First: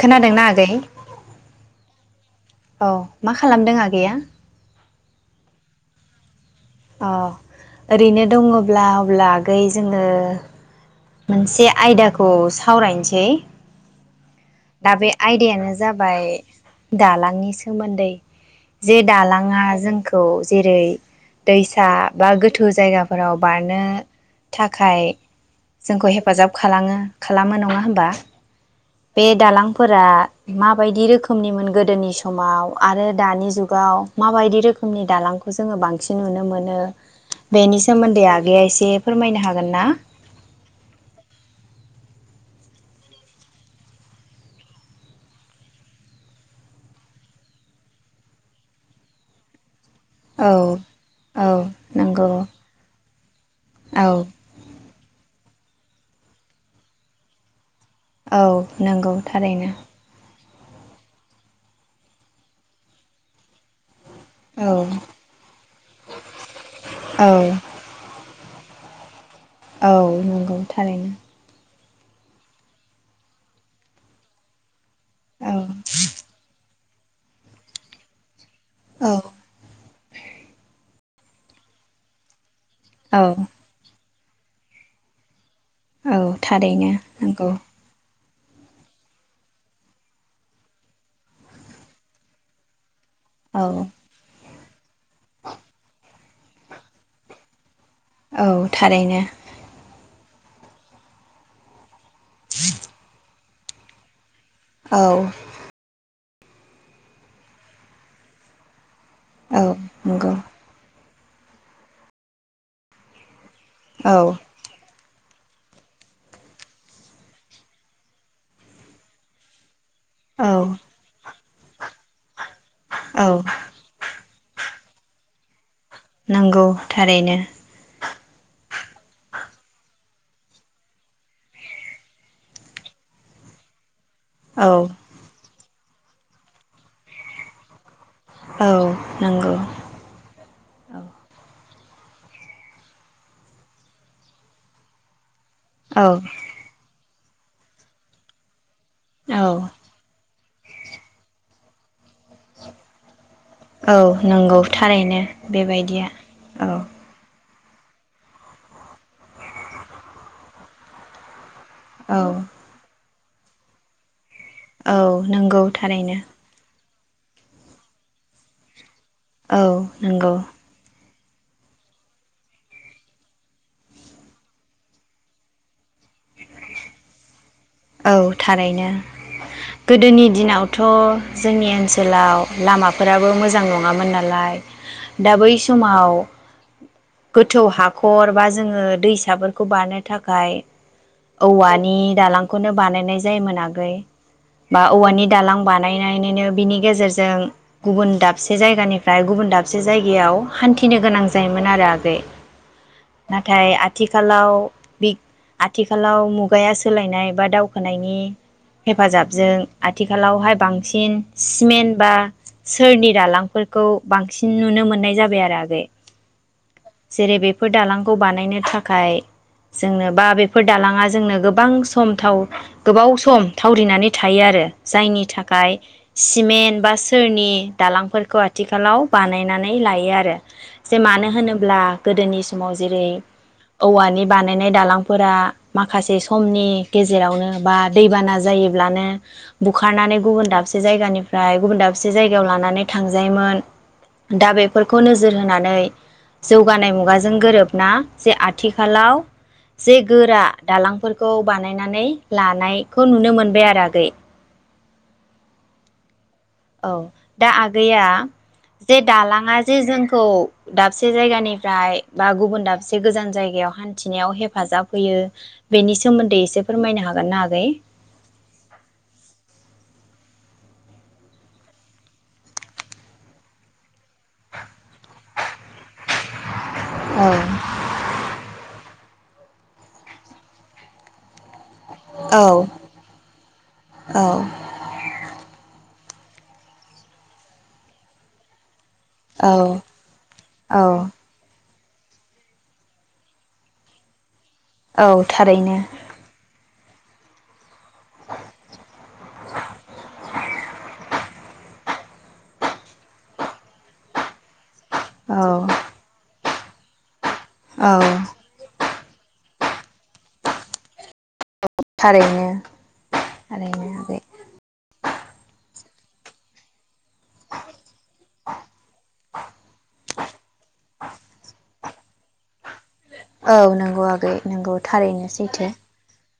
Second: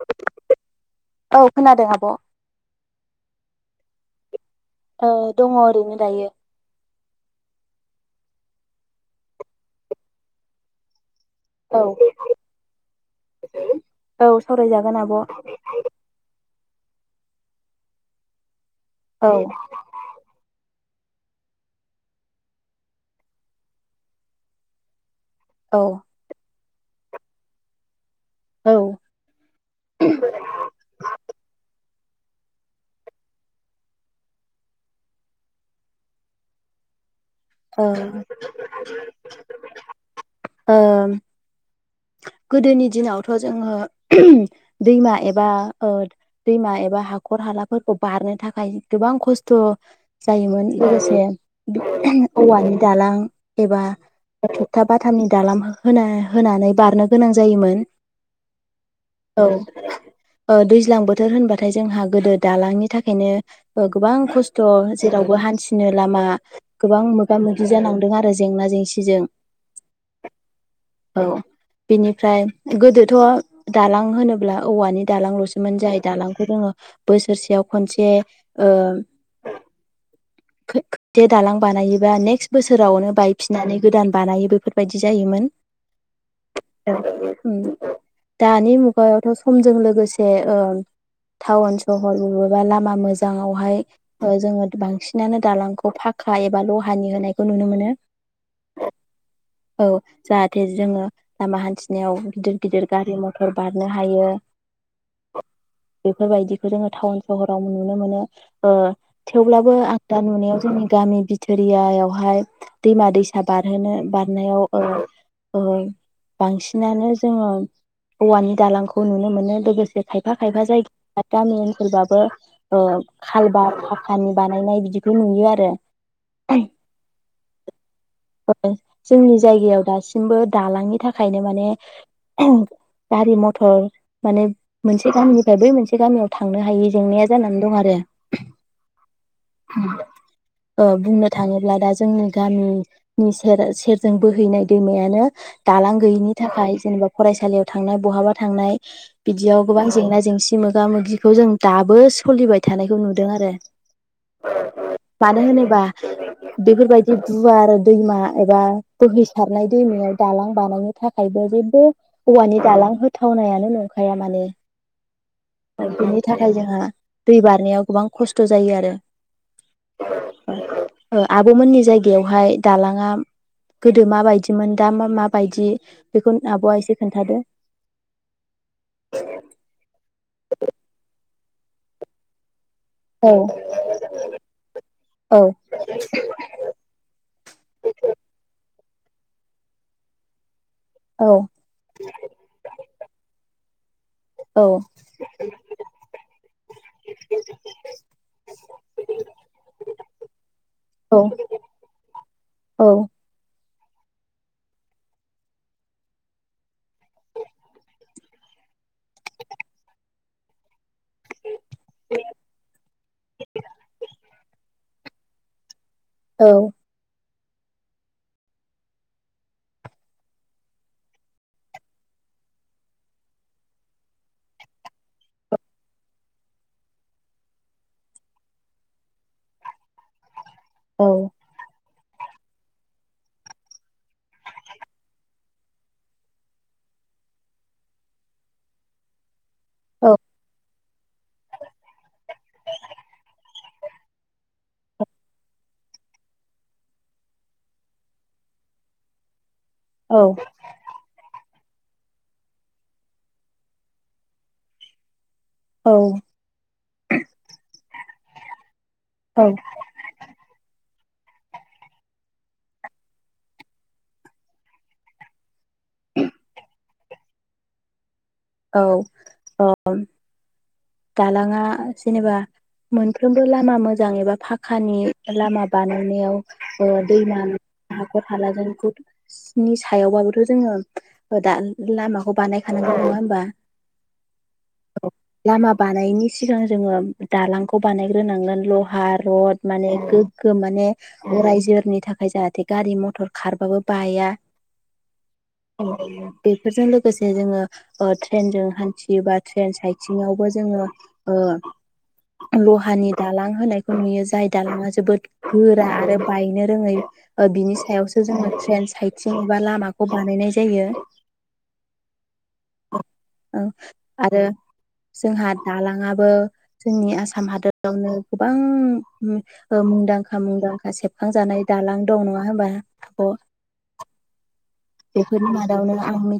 खोनादोंना आगै खोनादों आब'। औ मा खालामदों आगैया ओ दङ ओरैनो दायो अ ओरैनो दङब्ला अब्ला आगै जोङो मोनसे औ आयदाखौ सावरायनोसै औ दा सावरायजागोन बे आब' औ आयदायानो जाबाय दालांनि सोमोन्दै जे औ दालाङा जोंखौ जेरै दैसा बा गोथौ जायगाफोराव बारनो थाखाय औ जोंखौ हेफाजाब खालाङो खालामो नङा होमबा ओ बे दालांफोरा माबायदि रोखोमनिमोन गोदोनि समाव आरो दानि जुगाव माबायदि रोखोमनि दालांखौ जोङो बांसिन नुनो मोनो बेनि ओ सोमोन्दै आगैया एसे फोरमायनो हागोन ना गोदोनि दिनावथ' जोङो दैमा एबा ओ दैमा एबा हाखर हालाफोरखौ बारनो थाखाय गोबां खस्थ' औ जायोमोन लोगोसे औ नंगौ औवानि दालां एबा औ थुबथाब बाथामनि दालां होन होनानै बारनो गोनां जायोमोन औ नंगौ औ थारैनो ओ दैज्लां बोथोर होनबाथाय जोंहा गोदो दालांनि थाखायनो गोबां खस्थ' औ जेरावबो हान्थिनो लामा गोबां औ मोगा मोगि जालांदों आरो जेंना जेंसि दि जों औ नंगौ थारैनो बिनिफ्राय गोदोथ' दालां होनोब्ला औवानि औ दालांल'सोमोन जाय दालांखौ जोङो बोसोरसेयाव खनसे ओ औ जे दालां बानायोबा नेक्स बोसोरावनो औ बायफिननानै गोदान बानायो बेफोरबायदि जायोमोन औ थारैनो नंगौ उम दानि मुगायावथ समजों लोगोसे ओ टाउन सहर बबेबा लामा मोजां औ मोजाङावहाय जोङो बांसिनानो दालांखौ फाखा एबा लहानि होनायखौ नुनो मोनो औ थारैनो औ जाहाथे जोङो लामा हानथिना नायाव गिदिर गिदिर गारि मथर मथर बारनो हायो औ बेफोरबायदिखौ जोङो टाउन सहराव नुनो मोनो ओ औ थेवब्लाबो आं दा नंगौ नुनायाव जोंनि गामि बिथोरियायावहाय दैमा दै सा बारहोनो औ बारनायाव ओ औ बांसिनानो जोङो औवानि दालांखौ नुनो मोनो लोगोसे खायफा औ खायफा जायगा गामि सोरबाबो ओ औ खालबार फाखानि बानायनाय बिदि बेखौ नुयो आरो नंगौ थारैनो जोंनि जायगायाव दासिमबो दालांनि थाखाय खायनो माने गारि मथर माने औ मोनसे गामिनिफ्राय बै मोनसे से गामियाव थांनो हायि जेंनाया जानानै दं आरो औ नंगौ ओ बुंनो थाङो अब्ला दा जोंनि गामिनि सेर सेरजों बोहैनाय दैमायानो औ गैयिनि थाखाय जेनेबा फरायसालियाव थांनाय बहाबा थांनाय औ बिदियाव गोबां जेंना जेंसि मोगा मोगिखौ जों दाबो सो लिबाय थानायखौ नुदों आरो औ नंगौ थारैनो मानो होनोबा बेबायदिया औ बेफोरबायदि गुवार दैमा एबा बोहै सारनाय दैमायाव दालां बानायनो थाखायबो जे। औ औवानि दालां हो थावनायानो नोंखाया माने औ नंगौ थारैनो। बिनि थाखाय जोंहा दै बारनायाव गोबां खस्थ' जायो आरो औ नंगौ। ओ आब'मोननि जायगायावहाय दालाङा गोदो माबायदिमोन दा माबायदि? बेखौ आब'आ एसे खोन्थादो। औ थारैनो गोदोनि। दिनावथ' जोंनि ओनसोलाव लामाफोराबो औ मोजां नङामोन नालाय दा औ बै समाव गोथौ हाखर बा जोङो। दैसाफोरखौ बारनो थाखाय औ औवानि दालां नो बानायनाय जायोमोन आगै। औ बा औवानि दालां बानायनोनो बिनि गेजेरजों गुबुन दाबसे जायगानिफ्राय गुबुन दाबसे जायगायाव हान्थिनो औ गोनां जायोमोन आरो आगै। नाथाय आथिखालाव आथिखालाव मुगाया सोलायनाय एबा दावखोनायनि हेफाजाबजों आथिखालावहाय बां बांसिन सिमेन्ट बा सोरनि दालांफोरखौ बांसिन नुनो मोननाय। जाबाय आरो आगै। औ। जेरै बेफोर दालांखौ बानायनो थाखाय जोंनो बा बेफोर दालाङा जोंनो गोबां सम सम थाव गोबाव सम थावरिनानै थायो आरो जायनि थाखाय सिमेन्ट बा सोरनि दालांफोरखौ आथिखालाव बानायनानै लायो आरो। जे औ मानो होनोब्ला गोदोनि समाव जेरै औवानि बानायनाय दालांफोरा माखासे समनि गेजेरावनो बा दैबाना जायोब्लानो बुखारनानै गुबुन दाबसे जायगानिफ्राय गुबुन दाबसे जायगायाव लानानै थांजायोमोन। दा बेफोरखौ नोजोर होनानै जौगानाय मुगाजों गोरोबना जे आथिखालाव जे औ गोरा दालांफोरखौ बानायनानै लानायखौ नुनो मोनबाय आरो आगै। औ। औ दा आगैया जे दालाङा जे जोंखौ दाबसे जायगानिफ्राय बा गुबुन दाबसे गोजान जायगायाव हान्थिनायाव हेफाजाब होयो बेनि सोमोन्दै एसे फोरमायनो हागोन ना आगै? औ औ। दालाङा जेनेबा मोनफ्रोमबो लामा मोजां एबा फाख खानि लामा बानायनायाव ओ औ दैमा हाखर-हालाजों। नि सायावबाबोथ' जोङो दा लामाखौ औ बानायखानांगौ नङा होमबा? औ बानायनि सिगां जोङो दालांखौ बानायग्रोनांगोन ल हा रत माने औ गोग्गो औ माने रायजो नि थाखाय जाहाथे गारि मथर खारबाबो बाया औ थारैनो फोरजों लोगोसे जोङो ओ ट्रेनजों हान्थियो बा ट्रेन साइ सिङावबो जोङो ओ लहानि दालां होनायखौ नुयो जाय दालाङा जों जोबोद औ गोरा आरो बायनो रोङै ओ बिनि औ सायावसो जोङो ट्रेन साइथिं बा लामाखौ बानायनाय जायो थारैनो ओ थारैनो आगै आरो जोंहा दालाङाबो जोंनि आसाम हादरावनो गोबां ओ मुंदांखा मुंदांखा सेबखांजानाय दालां दं नङा हबा औ नंगौ आगै नंगौ थारैनोसैथो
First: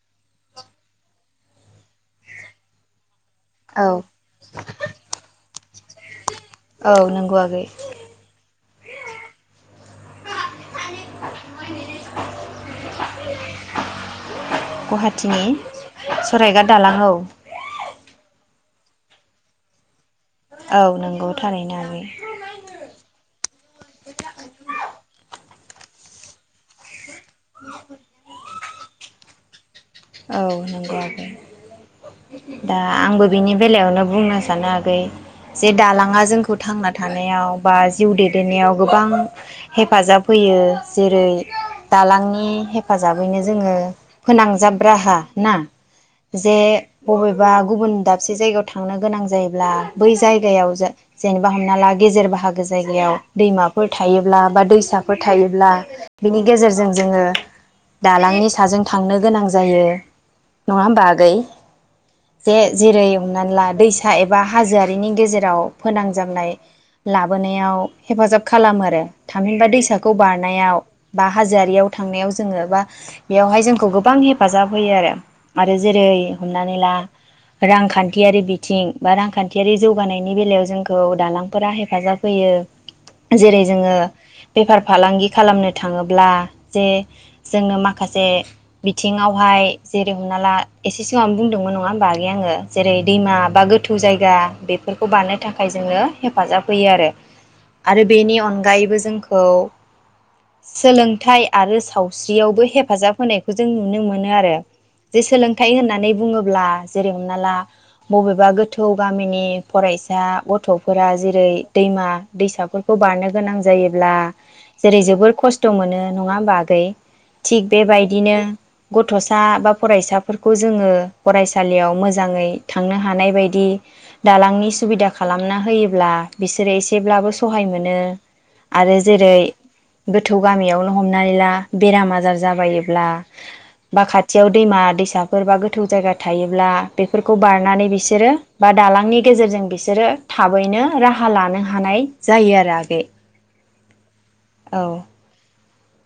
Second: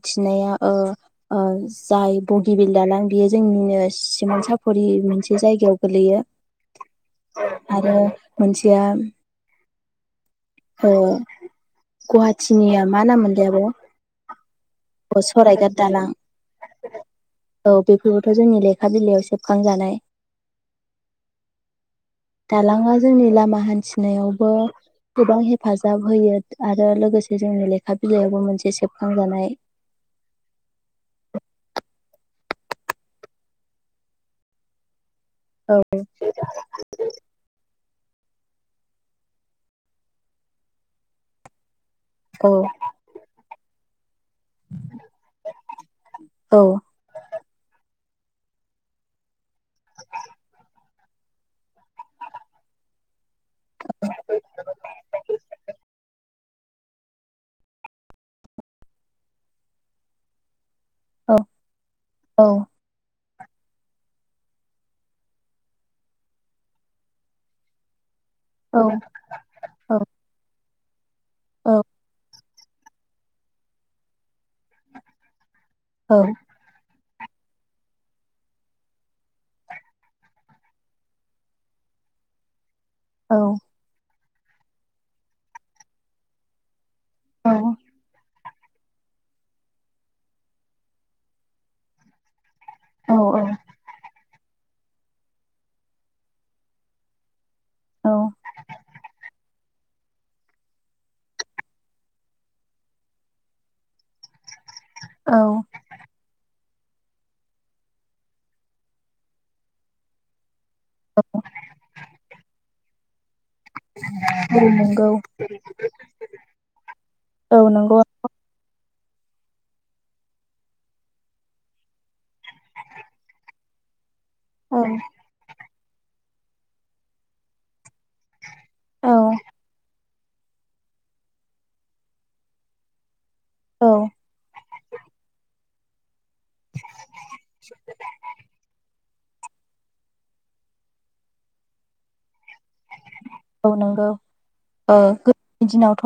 नाया ओ ओ जाय बगिबिल दालां बियो औ जोंनिनो सिमोन साफरि मोनसे जायगायाव गोलैयो औ नंगौ आगै आरो मोनसे या अ गुहाथिनि आ मा नाममोन गुवाहाटीनि सरायघाट दालां सरायगाद दालां औ औ बेफोरबोथ' जोंनि लेखा बिलाइयाव सेबखांजानाय औ नंगौ थारैनो आगै दालाङा जोंनि लामा हान्थिनायावबो गोबां हे हेफाजाब होयो आरो लोगोसे जों लेखा बिलायावबो सेबखांजानाय औ नंगौ आगै दा आंबो बिनि बेलायावनो बुंनो सानो आगै जे औ दालाङा जोंखौ थांना थानायाव बा जिउ दैदेननायाव गोबां हेफाजाब होयो जेरै दालांनि औ हेफाजाबैनो जोङो फोनां राहा ना जे औ बबेबा गुबुन दा साबसे जायगायाव थांनोगोनां जायो ब्ला बै जायगायाव जेनेबा हमना ला गेजेर बाहागो जायगायाव दैमाफोर थायोब्ला बा दैसाफोर थायोब्ला बिनि गेजेरजों जोङो दालांनि साजों थांनो गोनां जायो नङा होमबा आगै औ जे जेरै हमनानै ला दैसा एबा हाजोआरिनि गेजेराव फोनांजाबनाय लाबोनायाव हेफाजाब औ खालामो आरो थामहिनबा औ दैसाखौ बारनायाव बा औ हाजोआारियाव थांनायाव जोङो बा बेयावहाय जोंखौ गोबां हेप हेफाजाब होयो आरो आरो जेरै औ हमनानै ला रांखान्थियारि बिथिं बा रांखान्थियारि जौगानायनि बेलायाव जोंखौ दालांफोरा हेफाजाब होयो जेरै जोङो बेफार फालांगि खालामनो थाङोब्ला जे जोंनो माखासे बिथिङावहाय जेरै हमना ला एसे सिगांवनो बुंदोंमोन नङा होमबा आगै आङो जेरै औ दैमा बा गोथौ जायगा बेफोरखौ बारनो थाखाय जोङो हेफाजाब होयो आरो आरो औ बेनि अनगायैबो जोंखौ सोलोंथाइ आरो सावस्रियावबो हेफाजाब होनायखौ जों नुनो मोनो आरो जे सोलोंथाइ औ होननानै बुङोब्ला जेरै हमना ला बबेबा गोथौ गामिनि फरायसा गथ' फोरा जेरै दैमा दैसाफोरखौ बारनो गोनां जायो ब्ला जेरै नंगौ जोबोर खस्थ' मोनो नङा होनबा आगै औ थिग नंगौ बेबायदिनो गथ'सा बा फरायसाफोरखौ जोङो फरायसालियाव मोजाङै थांनो हानाय बायदि दालांनि औ सुबिदा खालामना होयोब्ला बिसोरो एसेब्लाबो सहाय मोनो आरो जेरै औ गोथौ गामियावनो हमनानै ला बेराम आजार जाबायोब्ला बा खाथियाव दैमा दैसाफोर बा गोथौ थुजागाथ थायोब्ला बेफोरखौ बारनानै बिसोरो बा दालांनि गेजेरजों बिसोरो थाबैनो राहा लानो हानाय जायो आरो आगै औ नंगौ औ ओ बिदिनावथ'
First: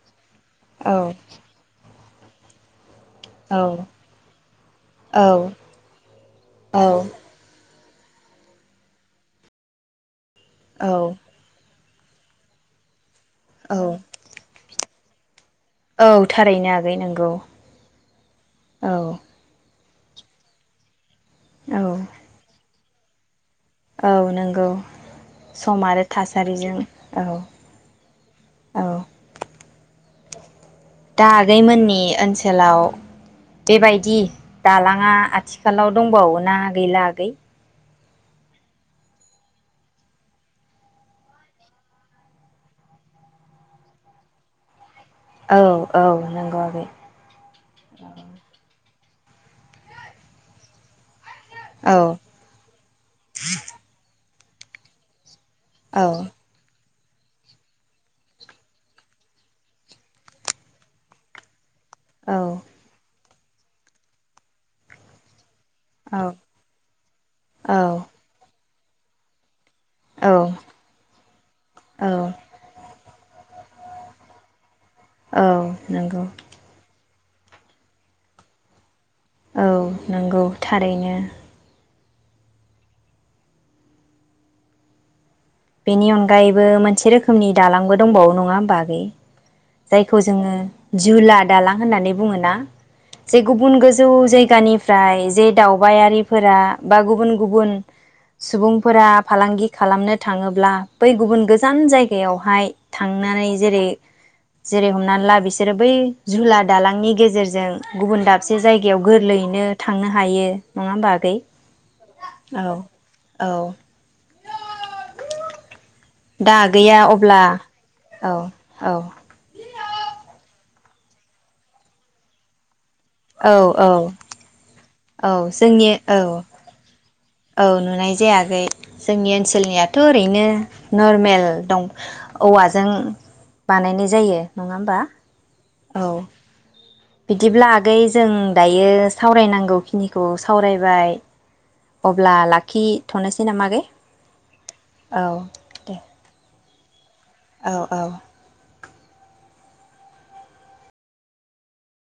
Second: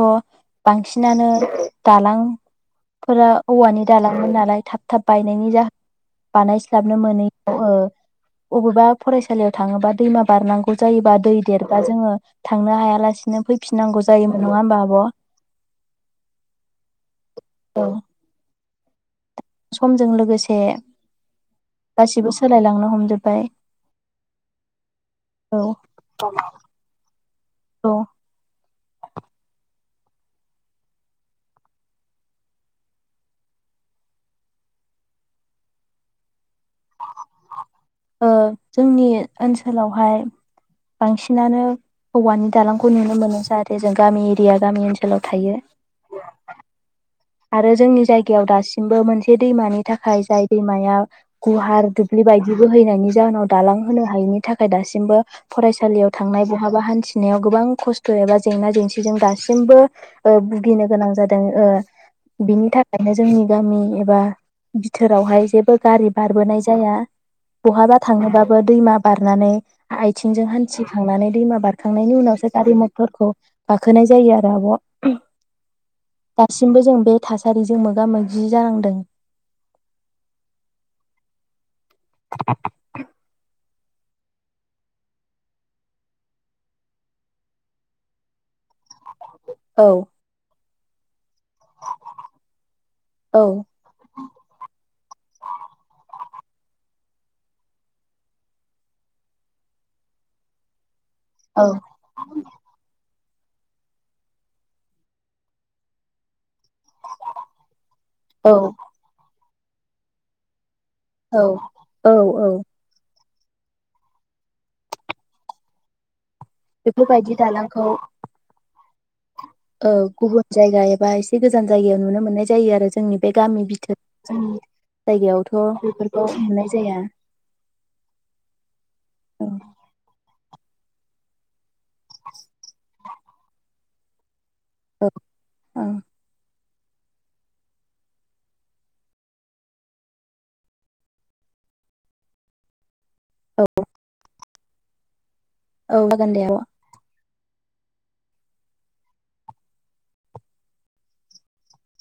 औ बांसिनानो दालां फोरा औ औवानि दालांमोन नालाय थाब थाब बायनायनि जाहोनाव बानायस्लाबनो मोनैयाव ओ बबेबा फरायसालियाव थाङोबा दैमा बारनांगौ औ जायोबा दै देर दा जोङो‌। थांनो हायालासे। नो औ फैफिनांगौ जायोमोन नङा होमबा आब'? औ थारैनो आगै नोंगौ। औ औ समजों लोगोसे औ गासिबो सोलायलांनो हमजोबबाय। औ नंगौ सम आरो थासारिजों औ औ औ। दा आगैमोननि ओनसोलाव बेबायदि दालाङा आथिखालाव दंबावो ना गैला‌ आगै? ओ जोंनि ओनसोलावहाय बांसिनानो औवानि दालांखौ नुनो मोनो जाहाथे जों गामि एरिया गामि ओनसोल औ औ नोंगौ आगै। आरो जोंनि जायगायाव दासिम। दासिमबो मोनसे दैमानि थाखाय जाय दैमाया गुवार औ दुब्लि बायदिबो हैनायनि जाहोनाव दालां होनो हायिनि नि थाखाय दासिमबो औ फरायसालियाव थांनाय बहाबा हान्थि नायाव गोबां खस्थ एबा जेंना जेंसिजों दासिमबो ओ भुगिनो गोनां जादों ओ। औ बिनि थाखायनो। जोंनि गामि एबा बिथोरावहाय जेबो। गारि औ बारबोनाय जाया बहाबा औ थांनोबाबो दैमा बारनानै औ आथिंजों हान्थिखांनानै दैमा औ बारखांनायनि उनावसो गारि मथर गाखोनाय जायो आरो आब'। औ नोंगौ। दासिमबो जों बे थासारिजों मोगा मोगि जानांदों। औ नोंगौ थारैनो। [inaudible] बेनि अनगायैबो मोनसे रोखोमनि दालांबो दंबावो नङा होमबा आगै। औ जायखौ जोङो जुनार दालां होननानै बुङो ना जे औ गुबुन गोजौ जायगानिफ्राय जे दावबायारि फोरा बा गुबुन गुबुन सुबुंफोरा फालांगि खालामनो थाङोब्ला बै गुबुन औ गोजान जायगायावहाय थां थांनानै जेरै जेरै हमनानै ला बिसोरो बै जुनार दालांनि गेजेरजों गुबुन औ दाबसे जायगायाव गोरलैनो बिनो थांनो हायो। नङा होमबा आगै? औ औ औ औ [unintelligible] दा आगैया बेफोरबायदि अब्ला औ औ औ गुबुन जायगा एबा एसे गोजान जायगायाव नुनो मोननाय जायो आरो जों जोंनि बे औ गामि औ बिथोरनि जोंनि औ जायगायावथ' जोंनि बेफोरखौ औ नुनाय जाया। औ नुनाय जायाखै जोंनि औ ओनसोलनियाथ' ओरैनो। ओ नरमेल दं औवाजों बानायनाय जायो। नङा होमबा औ औ। बिदिब्ला आगै जों दायो सावरायनांगौ खिनिखौ सावरायबाय अब्ला लाखि थ'नोसै नामा आगै? औ। औ जागोन दे आब'। औ औ